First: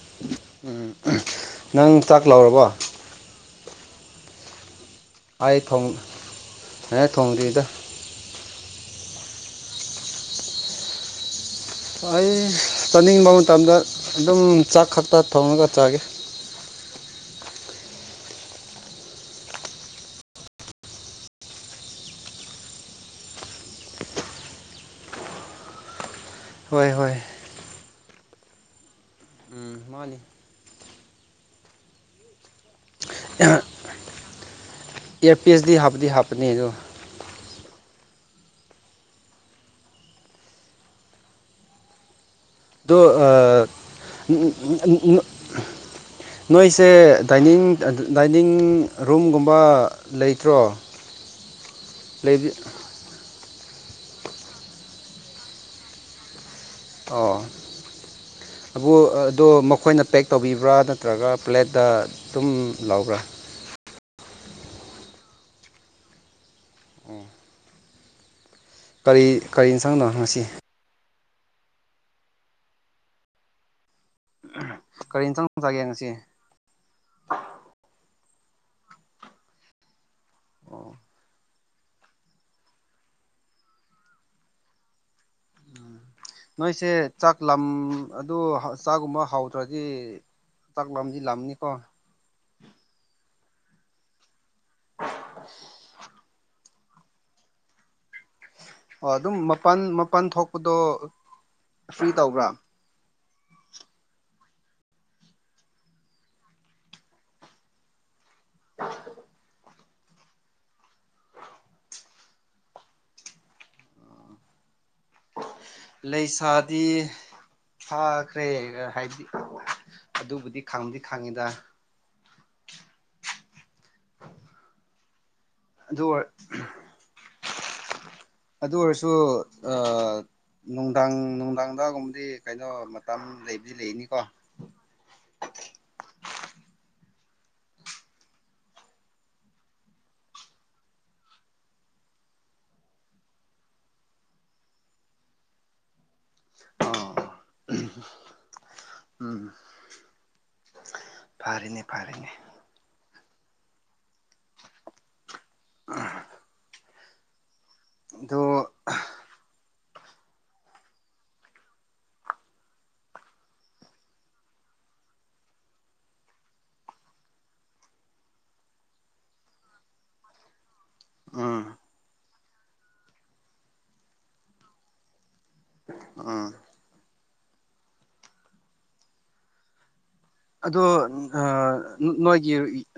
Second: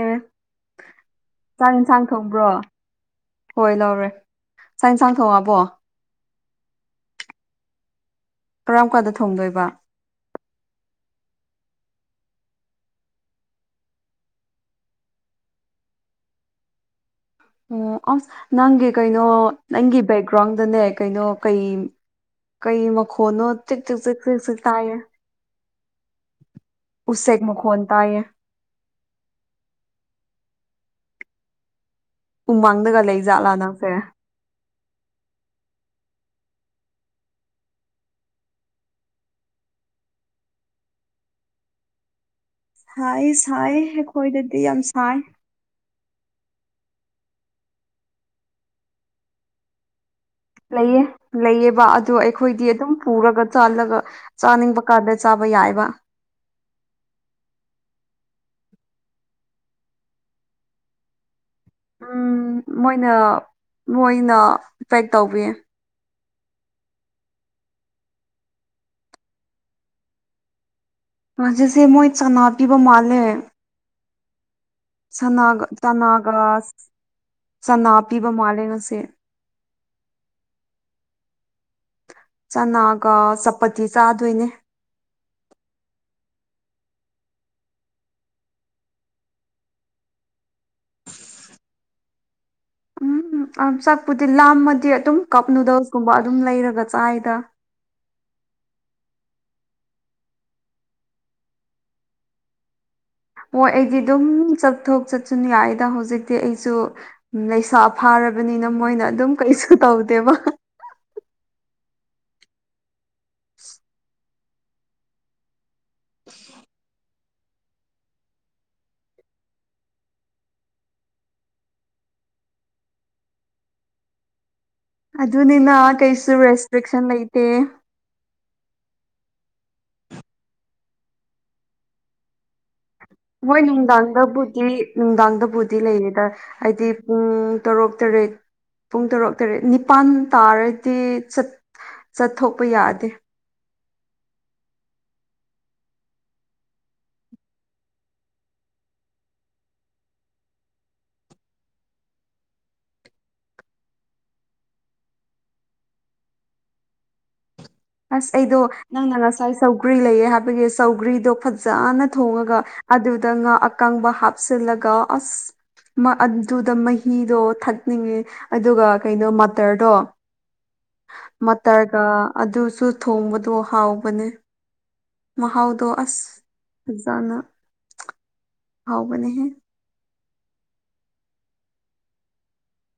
ꯑꯦ ꯆꯥꯛ ꯅꯪ ꯏꯟꯁꯥꯡ ꯊꯣꯡꯕ꯭ꯔꯣ ꯂꯧꯔꯕꯣ ꯍꯣꯏ ꯂꯧꯔꯦ ꯆꯥꯛ ꯌꯦꯟꯁꯥꯡ ꯊꯣꯡꯉꯕꯣ ꯑꯩ ꯊꯣꯡ ꯐꯖꯟꯅ ꯊꯣꯡꯗ꯭ꯔꯤꯗ ꯀꯔꯝ ꯀꯥꯟꯗ ꯊꯣꯡꯗꯣꯏꯕ ꯑꯩ ꯆꯥꯅꯤꯡꯕ ꯃꯇꯝꯗ ꯑꯗꯨꯝ ꯆꯥꯛ ꯈꯛꯇ ꯊꯣꯡꯔꯒ ꯆꯥꯒꯦ [inaudible] ꯑꯣ ꯑꯁ ꯅꯪꯒꯤ ꯀꯩꯅꯣ ꯅꯪꯒꯤ ꯕꯦꯛꯒ꯭ꯔꯥꯎꯟꯗꯅꯦ ꯀꯩꯅꯣ ꯀꯩ ꯀꯩ ꯃꯈꯣꯟꯅꯣ ꯆꯤꯛ ꯆꯤꯛ ꯆꯤꯛ ꯆꯤꯛ ꯇꯥꯏꯌꯦ ꯍꯣꯏ ꯍꯣꯏ ꯎꯁꯦꯛ ꯃꯈꯣꯟ ꯇꯥꯏꯌꯦ ꯎꯝ ꯃꯥꯅꯤ ꯎꯃꯪꯗꯒ ꯂꯩ ꯖꯥꯠꯂꯥ ꯅꯪꯁꯦ ꯏꯌꯥꯔꯄꯤꯁꯇꯤ ꯍꯥꯞꯄꯗꯤ ꯍꯥꯞꯄꯅꯦ ꯑꯗꯣ ꯑꯗꯨ ꯁꯥꯏ ꯑꯥ ꯁꯥꯏ ꯑꯩꯈꯣꯏꯗꯗꯤ ꯌꯥꯝ ꯁꯥꯏ ꯅꯣꯏꯁꯦ ꯗꯥꯏꯅꯤꯡ ꯗꯥꯏꯅꯤꯡ ꯔꯨꯝꯒꯨꯝꯕ ꯂꯩꯇ꯭ꯔꯣ ꯂꯩꯌꯦ ꯂꯩꯌꯦꯕ ꯑꯗꯨ ꯂꯩꯕꯤ ꯑꯩꯈꯣꯏꯗꯤ ꯑꯗꯨꯝ ꯄꯨꯔꯒ ꯆꯥꯜꯂꯒ ꯆꯥꯅꯤꯡꯕ ꯀꯥꯟꯗ ꯆꯥꯕ ꯌꯥꯏꯕ ꯑꯣ ꯑꯕꯨ ꯑꯗꯣ ꯃꯈꯣꯏꯅ ꯄꯦꯛ ꯇꯧꯕꯤꯕ꯭ꯔꯥ ꯅꯠꯇ꯭ꯔꯒ ꯄ꯭ꯂꯦꯠꯇ ꯑꯗꯨꯝ ꯎꯝ ꯃꯣꯏꯅ ꯂꯧꯕ꯭ꯔꯥ ꯃꯣꯏꯅ ꯄꯦꯛ ꯇꯧꯕꯤꯌꯦ ꯀꯔꯤ ꯀꯔꯤ ꯏꯟꯁꯥꯡꯅꯣ ꯉꯁꯤ ꯉꯁꯤꯁꯦ ꯃꯣꯏ ꯆꯟꯅ ꯄꯤꯕ ꯃꯥꯜꯂꯦ ꯀꯔꯤ ꯌꯦꯟꯁꯥꯡ ꯁꯅꯥꯒ ꯆꯥꯒꯦ ꯉꯁꯤ ꯆꯥꯅꯥꯒ ꯆꯅꯥ ꯄꯤꯕ ꯃꯥꯂꯦ ꯉꯁꯤ ꯑꯣ ꯆꯅꯥꯒ ꯆꯄꯇꯤ ꯆꯥꯗꯣꯏꯅꯦ ꯅꯣꯏꯁꯦ ꯆꯥꯛ ꯂꯝ ꯑꯗꯨ ꯆꯥꯛꯒꯨꯝꯕ ꯍꯧꯇ꯭ꯔꯗꯤ ꯆꯥꯛ ꯂꯥꯝꯗꯤ ꯂꯥꯝꯅꯤꯀꯣ ꯎꯝ ꯑꯝ ꯆꯥꯛꯄꯨꯗꯤ ꯂꯥꯝꯃꯗꯤ ꯑꯗꯨꯝ ꯀꯞ ꯅꯨꯗꯜꯁꯀꯨꯝꯕ ꯑꯗꯨꯝ ꯂꯩꯔꯒ ꯆꯥꯏꯗ ꯑꯣ ꯑꯗꯨꯝ ꯃꯄꯥꯟ ꯃꯄꯥꯟ ꯊꯣꯛꯄꯗꯣ ꯐ꯭ꯔꯤ ꯇꯧꯕ꯭ꯔꯥ ꯍꯣꯏ ꯑꯩꯗꯤ ꯑꯗꯨꯝ ꯆꯠꯊꯣꯛ ꯆꯠꯁꯨꯟ ꯌꯥꯏꯗ ꯍꯧꯖꯤꯛꯇꯤ ꯑꯩꯁꯨ ꯂꯩꯁꯥ ꯐꯥꯔꯛ ꯕꯅꯤꯅ ꯃꯣꯏꯅ ꯑꯗꯨꯝ ꯀꯩꯁꯨ ꯇꯧꯗꯦꯕ [inaudible] ꯂꯩꯁꯥꯗꯤ ꯐꯥꯈ꯭ꯔꯦ ꯍꯥꯏꯗꯤ ꯑꯗꯨꯕꯨꯗꯤ ꯈꯪꯗꯤ ꯈꯪꯉꯤꯗ ꯑꯗꯨꯅꯤꯅ ꯑꯗꯨ ꯀꯩꯁꯨ ꯔꯦꯁꯇ꯭ꯔꯤꯛꯁꯟ ꯂꯩꯇꯦ ꯑꯗꯨ ꯑꯣꯏꯔꯁꯨ ꯅꯨꯡꯗꯥꯡ ꯅꯨꯡꯗꯥꯡꯗꯥꯒꯨꯝꯕꯗꯤ ꯀꯩꯅꯣ ꯃꯇꯝ ꯃꯣꯏ ꯂꯩꯕꯗꯤ ꯂꯩꯅꯤꯀꯣ ꯅꯨꯡꯗꯥꯡꯗꯕꯨꯗꯤ ꯅꯨꯡꯗꯥꯡꯗꯕꯨꯗꯤ ꯂꯩꯔꯤꯗ ꯍꯥꯏꯗꯤ ꯄꯨꯡ ꯇꯔꯨꯛ ꯇꯔꯦꯠ ꯄꯨꯡ ꯇꯔꯨꯛ ꯇꯔꯦꯠ ꯅꯤꯄꯥꯟ ꯇꯥꯔꯗꯤ ꯆꯠ ꯆꯠꯊꯣꯛꯄ ꯌꯥꯗꯦ ꯑꯣ ꯎꯝ ꯐꯔꯦꯅꯦ ꯐꯔꯦꯅꯦ ꯎꯝ ꯑꯁ ꯑꯩꯗꯣ ꯅꯪꯅ ꯉꯁꯥꯏ ꯁꯧꯒ꯭ꯔꯤ ꯂꯩꯑꯦ ꯍꯥꯏꯕꯒꯤ ꯁꯧꯒ꯭ꯔꯤꯗꯣ ꯐꯖꯅ ꯊꯣꯡꯉꯒ ꯑꯗꯨꯗ ꯉꯥ ꯑꯀꯪꯕ ꯍꯥꯞꯆꯜ ꯂꯒ ꯑꯁ ꯑꯗꯨꯗ ꯃꯍꯤꯗꯣ ꯊꯛꯅꯤꯡꯉꯦ ꯑꯗꯨꯒ ꯀꯩꯅꯣ ꯃꯇꯔꯗꯣ ꯎꯝ ꯃꯇꯔꯒ ꯑꯗꯨ ꯁꯨ ꯊꯣꯡꯕꯗꯣ ꯍꯥꯎꯕꯅꯦ ꯃꯍꯥꯎꯗꯣ ꯑꯁ ꯎꯝ ꯆꯥꯅ ꯍꯥꯎꯕꯅꯦꯍꯦ ꯑꯗꯣ ꯑꯥ ꯅꯣꯏꯒꯤ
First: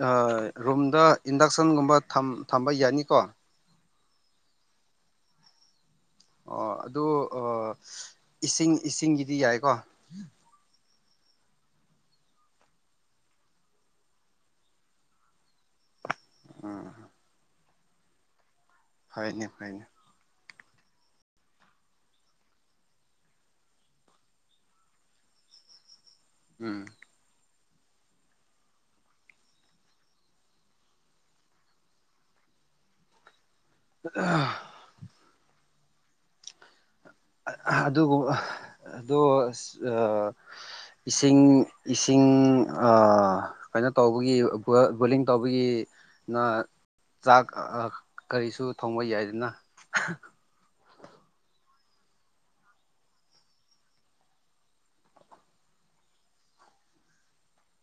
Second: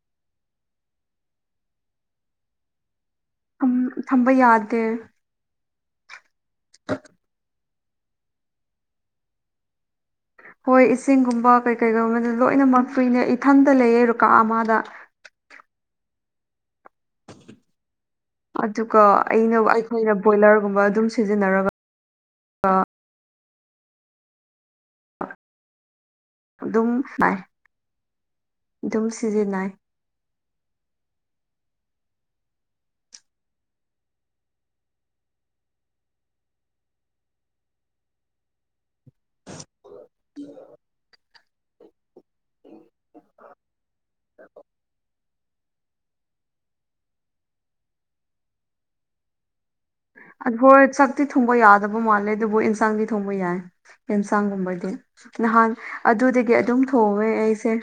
ꯑꯥ ꯔꯨꯝꯗ ꯏꯟꯗꯛꯁꯟꯒꯨꯝꯕ ꯊꯝ ꯊꯝꯕ ꯌꯥꯅꯤꯀꯣ ꯎꯝ ꯊꯝꯕ ꯌꯥꯗꯦ ꯑꯣ ꯑꯗꯨꯩ ꯑꯥ ꯏꯁꯤꯡ ꯏꯁꯤꯡꯒꯤꯗꯤ ꯌꯥꯏꯀꯣ ꯑꯩꯈꯣꯏ ꯏꯁꯤꯡꯒꯨꯝꯕ ꯀꯩ ꯀꯩꯒꯨꯝꯕꯗ ꯂꯣꯏꯅꯃꯛ ꯐ꯭ꯔꯤꯅꯦ ꯏꯊꯟꯇ ꯂꯩꯌꯦ ꯔꯨ ꯀꯥ ꯑꯃꯗ [unintelligible] ꯎꯝ ꯑꯗꯨꯒ ꯐꯩꯅꯦ ꯑꯩꯅ ꯐꯩꯅꯦ ꯑꯩꯈꯣꯏꯅ ꯕꯣꯏꯂꯔꯒꯨꯝꯕ ꯑꯗꯨꯝ ꯁꯤꯖꯤꯟꯅꯔꯒ ꯑꯗꯨꯒ ꯑꯗꯨ ꯎꯝ ꯝꯥꯏ ꯑꯗꯨꯝ ꯁꯤꯖꯤꯟꯅꯩ ꯑꯥ ꯑꯗꯨꯕꯨ ꯑꯥ ꯑꯗꯣ ꯑꯁ ꯑꯥ ꯏꯁꯤꯡ ꯏꯁꯤꯡ ꯀꯩꯅꯣ ꯇꯧꯕꯒꯤ ꯕꯣꯂꯤꯡ ꯇꯧꯕꯒꯤ ꯅ ꯆꯥꯛ ꯀꯔꯤꯁꯨ ꯊꯣꯡꯕ ꯌꯥꯏꯗꯅ ꯑꯩꯈꯣꯢ ꯆꯥꯛꯇꯤ ꯊꯣꯡꯕ ꯌꯥ ꯗꯕ ꯃꯥꯜꯂꯦ ꯑꯗꯨꯕꯨ ꯑꯦꯟꯁꯥꯡꯗꯤ ꯊꯣꯡꯕ ꯌꯥꯏ ꯌꯦꯟꯁꯥꯡꯒꯨꯝꯕꯗꯤ ꯅꯍꯥꯟ ꯑꯗꯨꯗꯒꯤ ꯑꯗꯨꯝ ꯊꯣꯡꯑꯦ ꯑꯩꯁꯦ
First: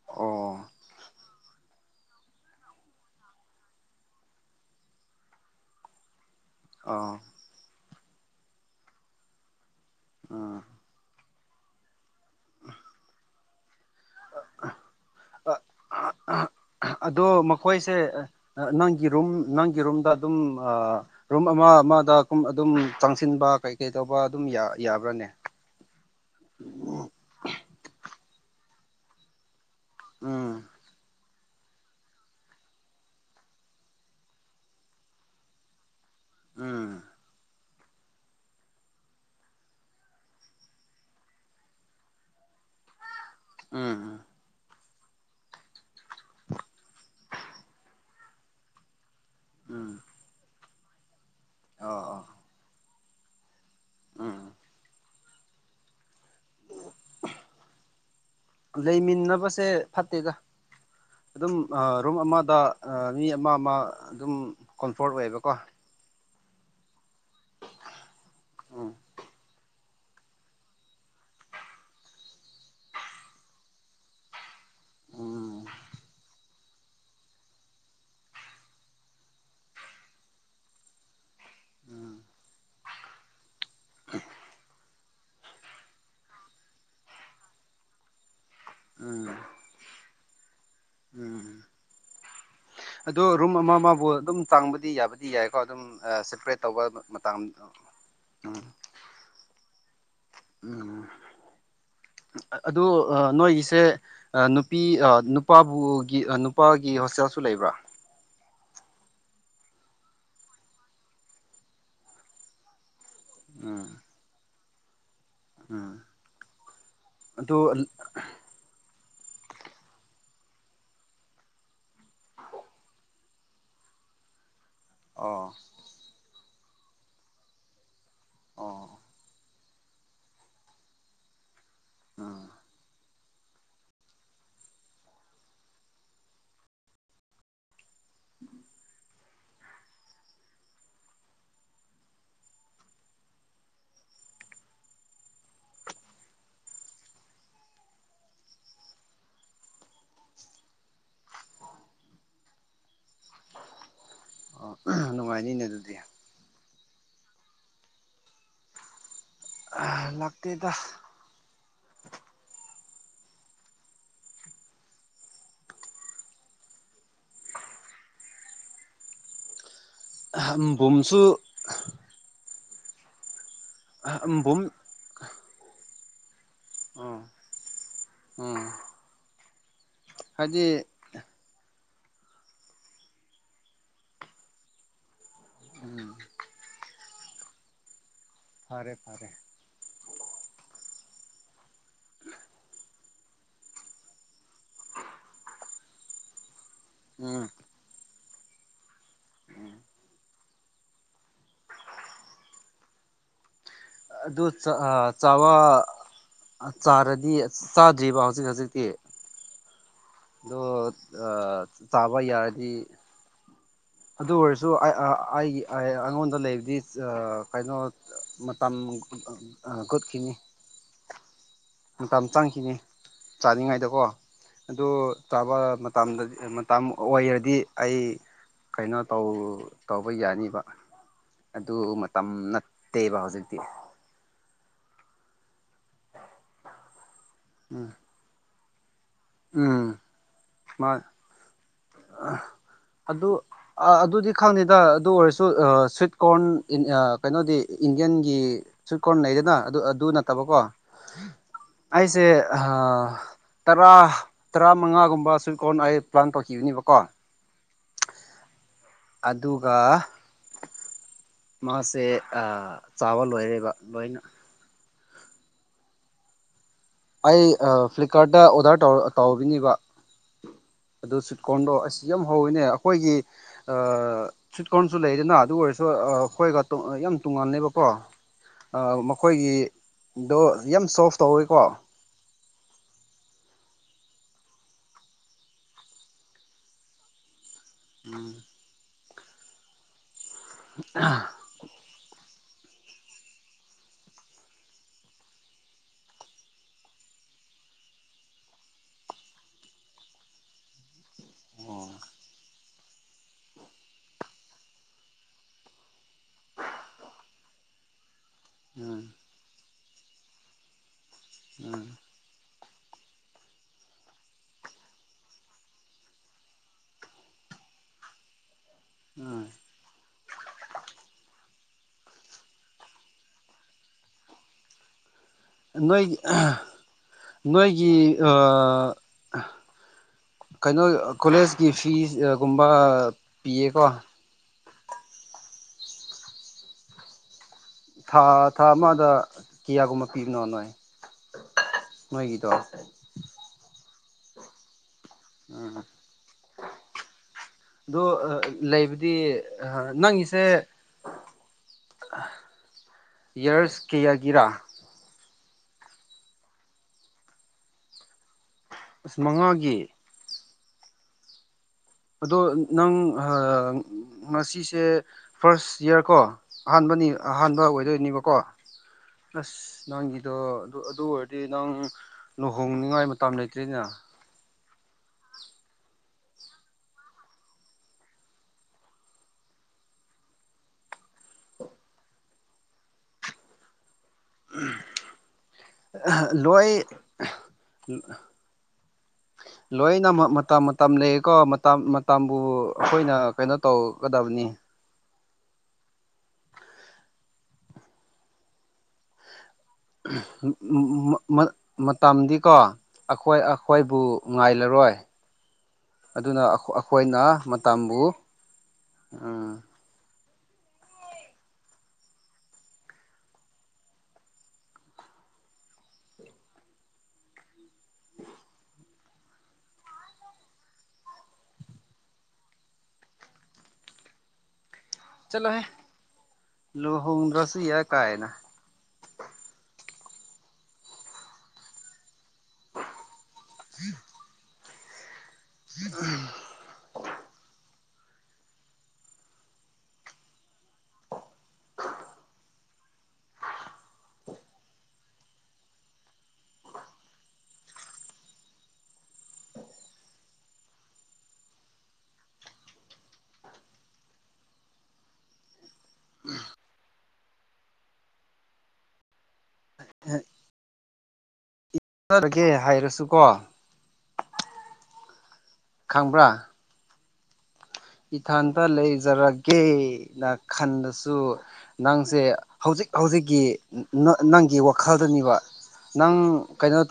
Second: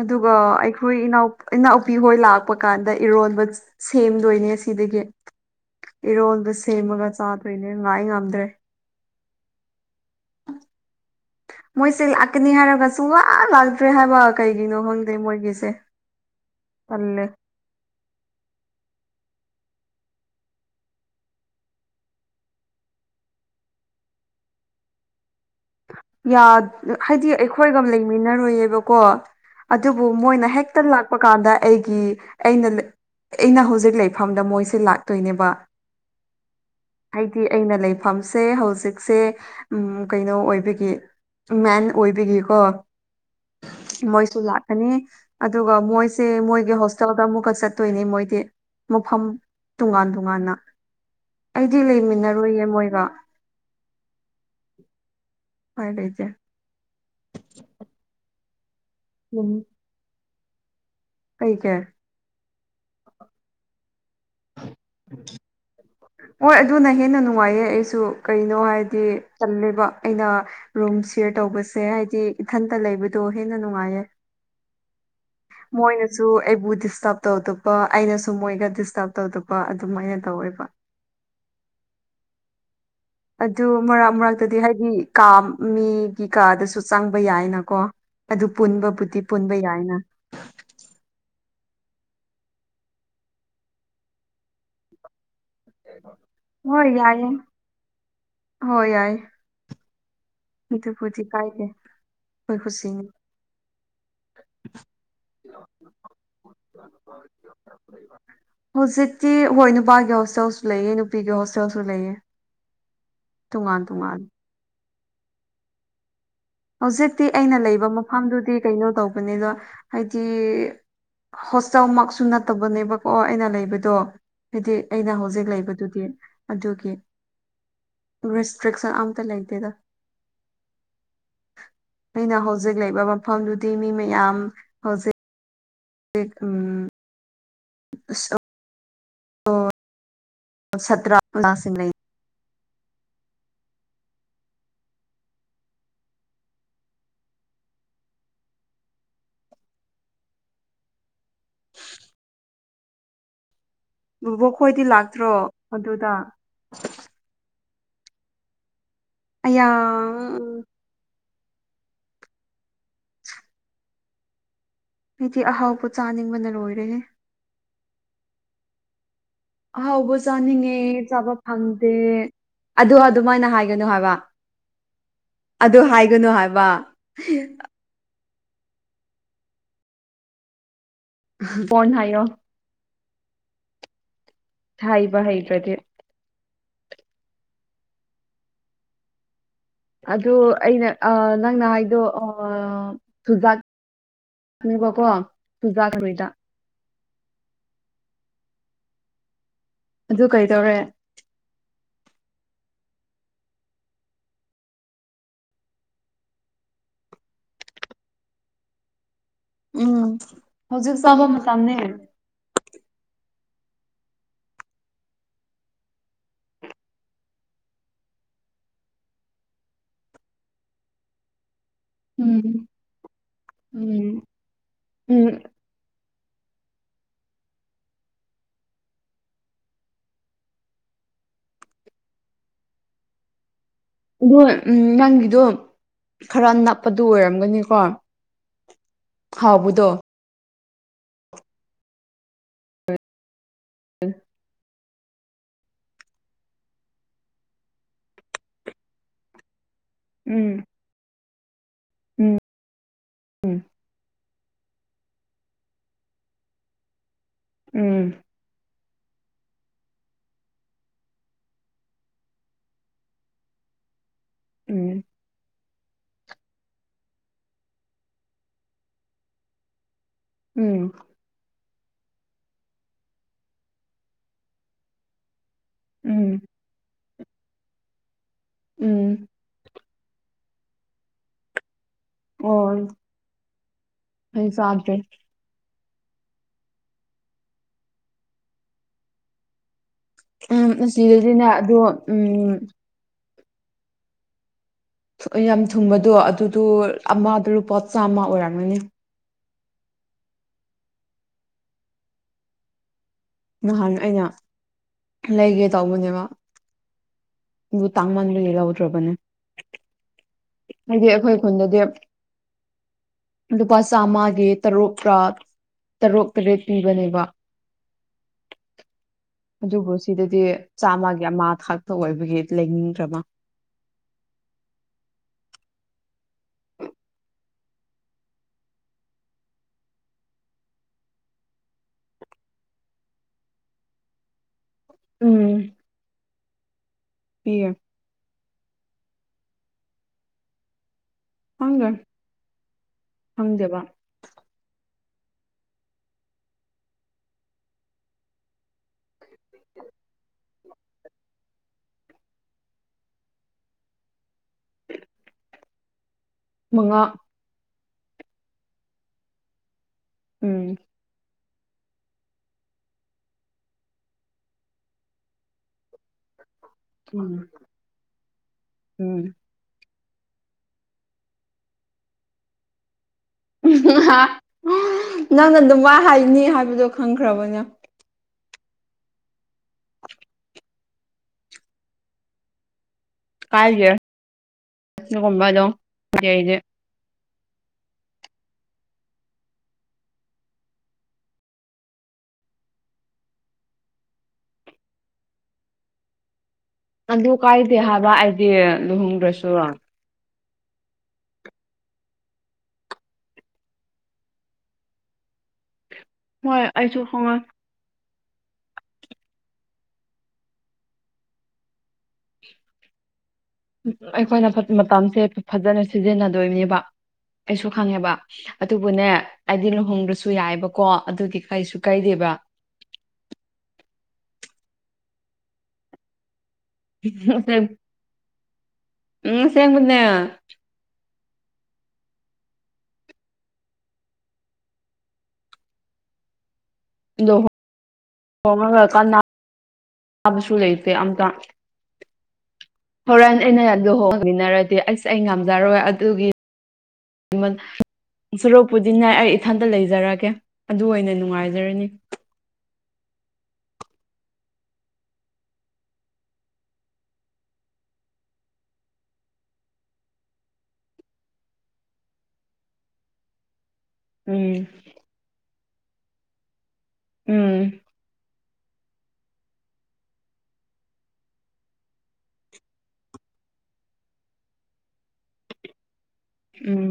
ꯑꯗꯨꯒ ꯑꯣ ꯑꯩꯈꯣꯏ ꯏꯅꯥꯎ ꯏꯅꯥꯎꯄꯤ ꯍꯣꯏ ꯂꯥꯛꯄ ꯀꯥꯟꯗ ꯏꯔꯣꯟꯕ ꯁꯦꯝꯗꯣꯏꯅꯦ ꯁꯤꯗꯒꯤ ꯏꯔꯣꯜꯗꯨ ꯑ ꯁꯦꯝꯃꯒ ꯆꯥꯗꯣꯏꯅꯦ ꯉꯥꯏ ꯉꯝꯗ꯭ꯔꯦ ꯑꯥ ꯃꯣꯏ ꯁꯤ ꯂꯥꯀꯅꯤ ꯍꯥꯢꯔꯒ ꯁꯨꯛꯂꯥꯛ ꯂꯥꯛ ꯇ꯭ꯔꯦ ꯍꯥꯏꯕ ꯀꯩꯒꯤꯅꯣ ꯈꯪꯗꯦ ꯃꯣꯏꯒꯤꯁꯦ ꯇꯜꯂꯦ ꯑꯗꯣ ꯃꯈꯣꯏꯁꯦ ꯅꯪ ꯔꯨꯝ ꯅꯪꯒꯤ ꯔꯨꯝꯗ ꯔꯨꯝ ꯑꯃ ꯑꯃꯗ ꯑꯗꯨꯝ ꯑꯗꯨꯝ ꯆꯪꯁꯤꯟꯕ ꯇꯧꯕ ꯑꯗꯨꯝ ꯌꯥ ꯌꯥꯕ꯭ꯔꯥꯅꯦ ꯌꯥ ꯀꯣ ꯑꯗꯨꯕꯨ ꯃꯣꯏꯅ ꯎꯝ ꯍꯦꯛꯇ ꯂꯥꯛꯄ ꯀꯥꯟꯗ ꯑꯩꯒꯤ ꯑꯩꯅ ꯑꯩꯅ ꯍꯧꯖꯤꯛ ꯂꯩꯐꯝꯗ ꯃꯣꯏꯁꯦ ꯂꯥꯛꯇꯣꯏꯅꯦꯕ ꯎꯝ ꯍꯥꯏꯗꯤ ꯑꯩꯅ ꯂꯩꯐꯝꯁꯦ ꯍꯧꯖꯤꯛꯁꯦ ꯎꯝ ꯀꯩꯅꯣ ꯑꯣꯏꯕ ꯒꯤ ꯃꯦꯟ ꯑꯣꯏꯕꯤꯒꯤꯀꯣ ꯎꯝ ꯎꯝ ꯃꯣꯏꯁꯨ ꯂꯥꯛ ꯅꯤ ꯑꯗꯨꯒ ꯃꯣꯏꯁꯦ ꯃꯣꯏꯒꯤ ꯍꯣꯁꯇꯦꯜꯗ ꯑꯃꯨꯛꯀ ꯆꯠꯇꯣꯏꯅꯤ ꯃꯣꯏꯗꯤ ꯃꯐꯝ ꯎꯝ ꯇꯨꯉꯥꯟ ꯇꯨꯉꯥꯟꯅ ꯑꯩꯗꯤ ꯑꯣ ꯑꯣ ꯂꯩꯃꯤꯟꯅꯔꯣꯏꯌꯦ ꯃꯣꯏꯒ ꯎꯝ ꯎꯄꯥꯏ ꯂꯩꯩꯇꯦ ꯑꯗꯨꯝ ꯂꯩꯃꯤꯟꯅꯕꯁꯦ ꯐꯠꯇꯦꯗ ꯑꯗꯨꯝ ꯂꯩꯒꯦ ꯑꯥ ꯔꯨꯝ ꯑꯃꯗ ꯑꯥ ꯃꯤ ꯑꯃ ꯑꯃ ꯑꯗꯨꯝ ꯀꯣꯟꯐꯣꯔꯠ ꯑꯣꯏꯌꯦꯕꯀꯣ ꯍꯣꯏ ꯑꯗꯨꯅ ꯍꯦꯟꯅ ꯅꯨꯡꯉꯥꯏꯌꯦ ꯑꯩꯁꯨ ꯀꯩꯅꯣ ꯎꯝ ꯍꯥꯏꯗꯤ ꯇꯜꯂꯦꯕ ꯑꯩꯅ ꯔꯨꯝꯁꯤ ꯁꯤꯌꯔ ꯇꯧꯕꯁꯦ ꯍꯥꯏꯗꯤ ꯏꯊꯟꯇ ꯂꯩꯕꯗꯣ ꯍꯦꯟꯅ ꯅꯨꯡꯉꯥꯏꯌꯦ ꯎꯝ ꯃꯣꯏꯅꯁꯨ ꯑꯩꯕꯨ ꯗꯤꯁꯇꯔꯕ ꯇꯧꯗꯄ ꯑꯩꯅꯁꯨ ꯃꯣꯏꯗ ꯗꯤꯁꯇꯔꯕ ꯇꯧꯗꯄ ꯑꯗꯨꯃꯥꯏꯅ ꯇꯧꯋꯦꯕ ꯎꯝ ꯑꯗꯨ ꯃꯔꯛ ꯃꯔꯛꯇꯗꯤ ꯍꯥꯏꯗꯤ ꯀꯥ ꯃꯤꯒꯤ ꯀꯥꯗꯁꯨ ꯆꯪꯕ ꯌꯥꯏꯅꯀꯣ ꯑꯗꯨ ꯄꯨꯟꯕꯕꯨꯗꯤ ꯎꯝ ꯄꯨꯟꯕ ꯌꯥꯏꯅ ꯎꯝ ꯑꯗꯣ ꯔꯨꯝ ꯑꯃ ꯑꯃꯕꯨ ꯑꯗꯨꯝ ꯆꯥꯡꯕꯗꯤ ꯌꯥꯕ ꯑꯗꯨꯗꯤ ꯌꯥꯏꯀꯣ ꯑꯗꯨꯝ ꯑꯥ ꯁꯄꯔꯦꯠ ꯇꯧꯕ ꯍꯣꯏ ꯌꯥꯏꯌꯦ ꯃꯇꯥꯡ ꯎꯝ ꯍꯣꯏ ꯌꯥꯏ ꯎꯝ ꯑꯗꯨꯕꯨꯗꯤ ꯀꯥꯏꯗꯦ ꯑꯩꯈꯣꯏ ꯑꯗꯨ ꯈꯨꯁꯤꯅꯤ ꯑꯥ ꯅꯣꯏꯒꯤꯁꯦ ꯑꯥ ꯅꯨꯄꯤ ꯑꯥ ꯅꯨꯄꯥꯕꯨꯒꯤ ꯑꯥ ꯅꯨꯄꯥꯒꯤ ꯍꯣꯁꯇꯦꯜꯁꯨ ꯂꯩꯕ꯭ꯔ ꯍꯧꯖꯤꯛꯇꯤ ꯍꯣꯏ ꯅꯨꯄꯥꯒꯤ ꯍꯣꯁꯇꯦꯜꯁꯨ ꯂꯩꯌꯦ ꯅꯨꯄꯤꯒꯤ ꯍꯣꯁꯇꯦꯜꯁꯨ ꯂꯩꯌꯦ ꯇꯨꯉꯥꯟ ꯎꯝ ꯇꯨꯉꯥꯟꯅ ꯎꯝ ꯍꯧꯖꯤꯛꯇꯤ ꯑꯗꯨ ꯑꯩꯅ ꯂꯩꯕ ꯃꯐꯝꯗꯨꯗꯤ ꯀꯩꯅꯣ ꯇꯧꯕꯅꯤꯗꯣ ꯍꯥꯏꯗꯤ ꯍꯣꯁꯇꯦꯜꯃꯛꯁꯨ ꯅꯠꯇꯕꯅꯦꯕꯀꯣ ꯑꯩꯅ ꯂꯩꯕꯗꯣ ꯍꯥꯏꯗꯤ ꯑꯩꯅ ꯍꯧꯖꯤꯛ ꯑꯣ ꯂꯩꯕꯗꯨꯗꯤ ꯑꯗꯨꯒꯤ ꯑꯣ ꯔꯦꯁꯇ꯭ꯔꯤꯛꯁꯟ ꯑꯝꯇ ꯂꯩꯇꯦꯗ ꯑꯩꯅ ꯎꯝ ꯍꯧꯖꯤꯛ ꯂꯩꯕ ꯃꯐꯝꯗꯨꯗꯤ ꯃꯤ ꯃꯌꯥꯝ ꯍꯧꯖꯤꯛ ꯑꯦꯛ ꯎꯝ ꯑꯁ [unintelligible] ꯕꯨꯕꯣꯛ ꯑꯣ ꯈꯣꯏꯗꯤ ꯂꯥꯛꯇ꯭ꯔꯣ ꯅꯨꯡꯉꯥꯏꯅꯤꯅꯦ ꯑꯗꯨꯗꯤ ꯑꯗꯨꯗ ꯑꯌꯥ ꯂꯥꯛꯇꯦꯗ [inaudible] ꯎꯇꯤ ꯑꯍꯥꯎꯕ ꯆꯥꯅꯤꯡꯕꯅ ꯂꯣꯏꯔꯦꯍꯦ ꯑꯍꯥꯎꯕ ꯆꯥꯅꯤꯡꯉꯦ ꯆꯥꯕ ꯕꯨꯝꯁꯨ ꯐꯪꯗꯦ ꯑꯗꯣ ꯑꯗꯨꯃꯥꯏꯅ ꯍꯥꯏ ꯒꯅꯣ ꯍꯥꯏꯕ ꯕꯨꯝ ꯑꯗꯨ ꯍꯥꯏꯒꯅꯨ ꯍꯥꯏꯕ ꯎꯝ ꯎꯝ ꯍꯥꯏꯗꯤ ꯐꯣꯟ ꯍꯥꯏꯌꯣ ꯍꯥꯏꯕ ꯍꯩꯇ꯭ꯔꯗꯤ ꯎꯝ ꯐꯔꯦ ꯐꯔꯦ ꯑꯗꯨ ꯑꯩꯅ ꯑꯥ ꯅꯪꯅ ꯍꯥꯏꯗꯣ ꯑꯥ ꯆꯨꯖꯥꯛ ꯄꯤꯕꯀꯣ ꯆꯨꯖꯥꯛ [unintelligible] ꯎꯝ ꯑꯗꯨ ꯀꯩꯇꯧꯔꯦ ꯑꯗꯨ ꯆꯥ ꯑꯥ ꯆꯥꯕ ꯆꯥꯔꯗꯤ ꯆꯥꯗ꯭ꯔꯤꯕꯣ ꯍꯧꯖꯤꯛ ꯍꯧꯖꯤꯛꯇꯤ ꯎꯝ ꯑꯗꯣ ꯍꯧꯖꯤꯛ ꯆꯥꯕ ꯑꯥ ꯃꯇꯝꯅꯦ ꯆꯥꯕ ꯌꯥꯔꯗꯤ ꯑꯗꯨ ꯑꯣꯏꯔꯁꯨ ꯑꯩ ꯑꯥ ꯑꯩꯒꯤ ꯑꯌꯦ ꯑꯩꯉꯣꯟꯗ ꯂꯩꯕꯗꯤ ꯆ ꯀꯩꯅꯣ ꯃꯇꯝ ꯀꯨꯠꯈꯤꯅꯤ [inaudible] ꯃꯇꯝ ꯆꯪꯈꯤꯅꯤ ꯆꯥꯅꯤꯡꯉꯥꯏꯗꯀꯣ ꯎꯝ ꯑꯗꯨ ꯎꯝ ꯆꯥꯕ ꯃꯇꯝꯗꯗꯤ ꯃꯇꯝ ꯑꯣꯏꯔꯗꯤ ꯑꯩ ꯀꯩꯅꯣ ꯇꯧ ꯇꯧꯕ ꯌꯥꯅꯤꯕ ꯑꯗꯨ ꯃꯇꯝ ꯅꯠꯇꯦꯕ ꯍꯧꯖꯤꯛꯇꯤ ꯑꯗꯣ ꯎꯝ ꯅꯪꯒꯤꯗꯣ ꯈꯔ ꯅꯞꯄꯗꯨ ꯑꯣꯏꯔꯝꯒꯅꯤꯀꯣ ꯎꯝ ꯍꯥꯎꯕꯗꯣ ꯃꯥꯟ ꯑꯗꯨ ꯑ ꯑꯗꯨꯗꯤ ꯈꯪꯗꯦꯗ ꯑꯗꯨ ꯑꯣꯏꯔꯁꯨ ꯑꯥ ꯁ꯭ꯋꯤꯠ ꯀꯣꯔꯟ ꯏꯟ ꯑ ꯀꯩꯅꯣꯗꯤ ꯏꯟꯗꯤꯌꯟꯒꯤ ꯁ꯭ꯋꯤꯠ ꯀꯣꯔꯟ ꯂꯩꯗꯅ ꯑꯗꯨ ꯑ ꯑꯗꯨ ꯅꯠꯇꯕ ꯀꯣ ꯎꯝ ꯑꯩꯁꯦ ꯑꯍꯥ ꯇꯔꯥ ꯇꯔꯥ ꯃꯉꯥꯒꯨꯝꯕ ꯁꯨꯏꯠ ꯀꯣꯟ ꯑꯩ ꯄ꯭ꯂꯥꯟ ꯇꯧꯈꯤꯅꯤꯕꯀꯣ ꯎꯝ ꯑꯗꯨꯒ ꯃꯥꯁꯦ ꯑꯥ ꯆꯥꯕ ꯂꯣꯏꯔꯦꯕ ꯂꯣꯏꯅ ꯎꯝ ꯑꯩ ꯑꯥ ꯐ꯭ꯂꯤꯞꯀꯥꯔꯠꯇ ꯑꯣꯗꯔ ꯇꯧ ꯇꯧꯒꯅꯤꯕ ꯎꯝ ꯑꯗꯨ ꯁ꯭ꯋꯤꯠ ꯀꯣꯔꯟꯗꯣ ꯑꯁ ꯌꯥꯝ ꯍꯧꯋꯤꯅꯦ ꯑꯩꯈꯣꯏꯒꯤ ꯑꯥ ꯁ꯭ꯋꯤꯠ ꯀꯣꯟꯁꯨ ꯂꯩꯗꯅ ꯑꯗꯨ ꯑꯣꯏꯔꯁꯨ ꯁꯨ ꯎꯝ ꯑꯩꯈꯣꯏꯒ ꯌꯥꯝ ꯇꯣꯉꯥꯂꯦꯕꯀꯣ ꯎꯝ ꯃꯈꯣꯏꯒꯤ ꯑꯗꯣ ꯌꯥꯝ ꯁꯣꯐ ꯇꯧꯋꯤꯀꯣ ꯑꯣ ꯑꯩ ꯆꯥꯗꯔꯤ ꯑꯝ ꯎꯝ ꯑꯁꯤꯗꯗꯤꯅꯦ ꯑꯗꯣ ꯎꯝ ꯌꯥꯝ ꯊꯨꯝꯕꯗꯣ ꯑꯗꯨꯗꯣ ꯑꯃꯗ ꯂꯨꯄꯥ ꯆꯥꯝꯃ ꯑꯣꯏꯔꯝꯒꯅꯤ ꯑꯣ ꯅꯍꯥꯟ ꯑꯩꯅ ꯂꯩꯒꯦ ꯇꯧꯕꯅꯦꯕ ꯗꯨ ꯇꯥꯡꯃꯥꯟ ꯕꯒꯤ ꯎꯝ ꯂꯧꯗ꯭ꯔꯕꯅꯦ ꯍꯥꯏꯗꯤ ꯑꯈꯣꯏ ꯈꯨꯟꯗꯗꯤ ꯎꯝ ꯂꯨꯄꯥ ꯆꯥꯃꯒꯤ ꯇꯔꯨꯛꯀꯥ ꯇꯔꯨꯛ ꯇꯔꯦꯠ ꯄꯤꯕꯅꯦꯕ [inaudible] ꯎꯝ ꯑꯗꯨꯕꯨ ꯁꯤꯗꯗꯤ ꯆꯥꯝꯃꯒꯤ ꯑꯃꯥ ꯈꯛ ꯇ ꯑꯣꯏꯕꯒꯤ ꯂꯩꯅꯤꯡꯗ꯭ꯔꯕ ꯅꯣꯏꯒꯤ ꯅꯣꯏꯒꯤ ꯑ ꯀꯩꯅꯣ ꯀꯣꯂꯦꯖꯀꯤ ꯐꯤꯁꯒꯨꯝꯕ ꯄꯤꯌꯦꯀꯣ ꯎꯝ ꯄꯤꯌꯦ ꯊꯥ ꯊꯥ ꯑꯃꯗ ꯀꯌꯥꯒꯨꯝꯕ ꯄꯤꯕꯅꯣ ꯅꯣꯏ ꯈꯪꯗꯦ ꯅꯣꯏꯒꯤꯗꯣ ꯈꯪꯗꯕ ꯎꯝ ꯗꯣ ꯂꯩꯕꯗꯤ ꯑ ꯅꯪꯒꯤꯁꯦ ꯌꯔꯁ ꯀꯌꯥꯒꯤꯔꯥ ꯃꯉꯥ ꯑꯁ ꯃꯉꯥꯒꯤ ꯎꯝ ꯑꯗꯣ ꯅꯪ ꯍꯥ ꯉꯁꯤꯁꯦ ꯐꯥꯔꯁ ꯏꯌꯥꯔ ꯀꯣ ꯑꯍꯥꯟꯕꯅꯤ ꯎꯝ ꯑꯍꯥꯟꯕ ꯑꯣꯏꯗꯣꯏꯅꯦꯕꯀꯣ ꯑꯁ ꯅꯪꯒꯤꯗꯣ ꯑꯗꯨ ꯑꯗꯨ ꯑꯣꯏꯔꯗꯤ ꯅꯪ ꯂꯨꯍꯣꯡꯅꯤꯉꯥꯏ ꯃꯇꯝ ꯂꯩꯇ꯭ꯔꯤꯅꯦ ꯎꯝ ꯅꯪꯅ ꯑꯗꯨꯝ ꯃꯥ ꯍꯥꯏꯅꯤ ꯍꯥꯏꯕꯗꯣ ꯈꯪꯈ꯭ꯔꯕꯅꯦ ꯀꯥꯏꯒꯦ ꯍꯥꯏꯗꯤ ꯑꯩꯗꯤ ꯂꯣꯏ [inaudible] ꯂꯣꯏꯅ ꯃꯀ ꯃꯇꯝ ꯃꯇꯝ ꯂꯩꯀꯣ ꯃꯇꯝ ꯃꯇꯝꯕꯨ ꯑꯩꯈꯣꯏꯅ ꯀꯩꯅꯣ ꯇꯧꯒꯗꯕꯅꯤ ꯅꯤ ꯑꯗꯨ ꯀꯥꯏꯗꯦ ꯍꯥꯏꯕ ꯑꯩꯗꯤ ꯂꯨꯍꯣꯡꯗ꯭ꯔꯁꯨ ꯃꯇꯝꯗꯤ ꯀꯣ ꯑꯩꯈꯣꯏ ꯑꯩꯈꯣꯏꯕꯨ ꯉꯥꯏꯂꯔꯣꯏ [inaudible] ꯑꯗꯨꯅ ꯍꯣꯏ ꯑꯩꯁꯨ ꯑꯩꯈꯣꯏꯅ ꯈꯪꯉꯦ ꯃꯇꯝꯕꯨ ꯑ ꯑꯩꯈꯣꯏꯅ ꯃꯇꯝꯁꯦ ꯐꯖꯅ ꯁꯤꯖꯤꯟꯅꯗꯣꯏꯅꯦꯕ ꯑꯩꯁꯨ ꯈꯪꯉꯦꯕ ꯑꯗꯨꯕꯨꯅꯦ ꯑꯩꯗꯤ ꯂꯨꯍꯣꯡꯗ꯭ꯔꯁꯨ ꯌꯥꯏꯌꯧꯕꯀꯣ ꯑꯗꯨꯒꯤ ꯀꯩꯁꯨ ꯀꯥꯢꯗꯦꯕ ꯕꯥ ꯆꯠꯂꯣ ꯍꯦ ꯂꯣꯍꯣꯡ ꯗ꯭ꯔꯁꯨ ꯌꯥ ꯀꯥꯏꯅ ꯎꯝ ꯁꯦꯡꯕꯅꯦ [inaudible] [inaudible] ꯂꯣ ꯍꯣꯡꯉꯒ ꯀꯥꯅꯥꯕꯁꯨ ꯂꯩꯇꯦ ꯑꯝꯇ ꯍꯣꯔꯦꯟ ꯑꯩꯅ ꯂꯨꯍꯣꯡꯃꯤꯟꯅꯔꯗꯤ ꯑꯩꯁ ꯑꯩ ꯉꯝꯖꯔꯣꯏ ꯑꯗꯨꯒꯤ [unintelligible] ꯁꯣꯔꯣꯛꯄꯨꯗꯤ ꯑꯩ ꯏꯊꯟꯇ ꯂꯩꯖꯔꯒꯦ ꯑꯗꯨ ꯑꯣꯏꯅ ꯅꯨꯡꯉꯥꯏꯖꯔꯅꯤ [unintelligible] [unintelligible] ꯆꯠꯒꯦ ꯍꯥꯏꯔꯁꯨ ꯀꯣ ꯎꯝ ꯈꯪꯕ꯭ꯔꯥ ꯎꯝ ꯏꯊꯥꯟꯇ ꯂꯩꯖꯔꯒꯦ ꯅ ꯈꯟꯕꯁꯨ ꯅꯪꯁꯦ ꯍꯧꯖꯤꯛ ꯍꯧꯖꯤꯛꯀꯤ ꯅ ꯅꯪꯒꯤ ꯋꯥꯈꯜꯗꯅꯤꯀꯣ ꯅꯪ ꯀꯩꯅꯣ ꯎꯝ ꯇꯧ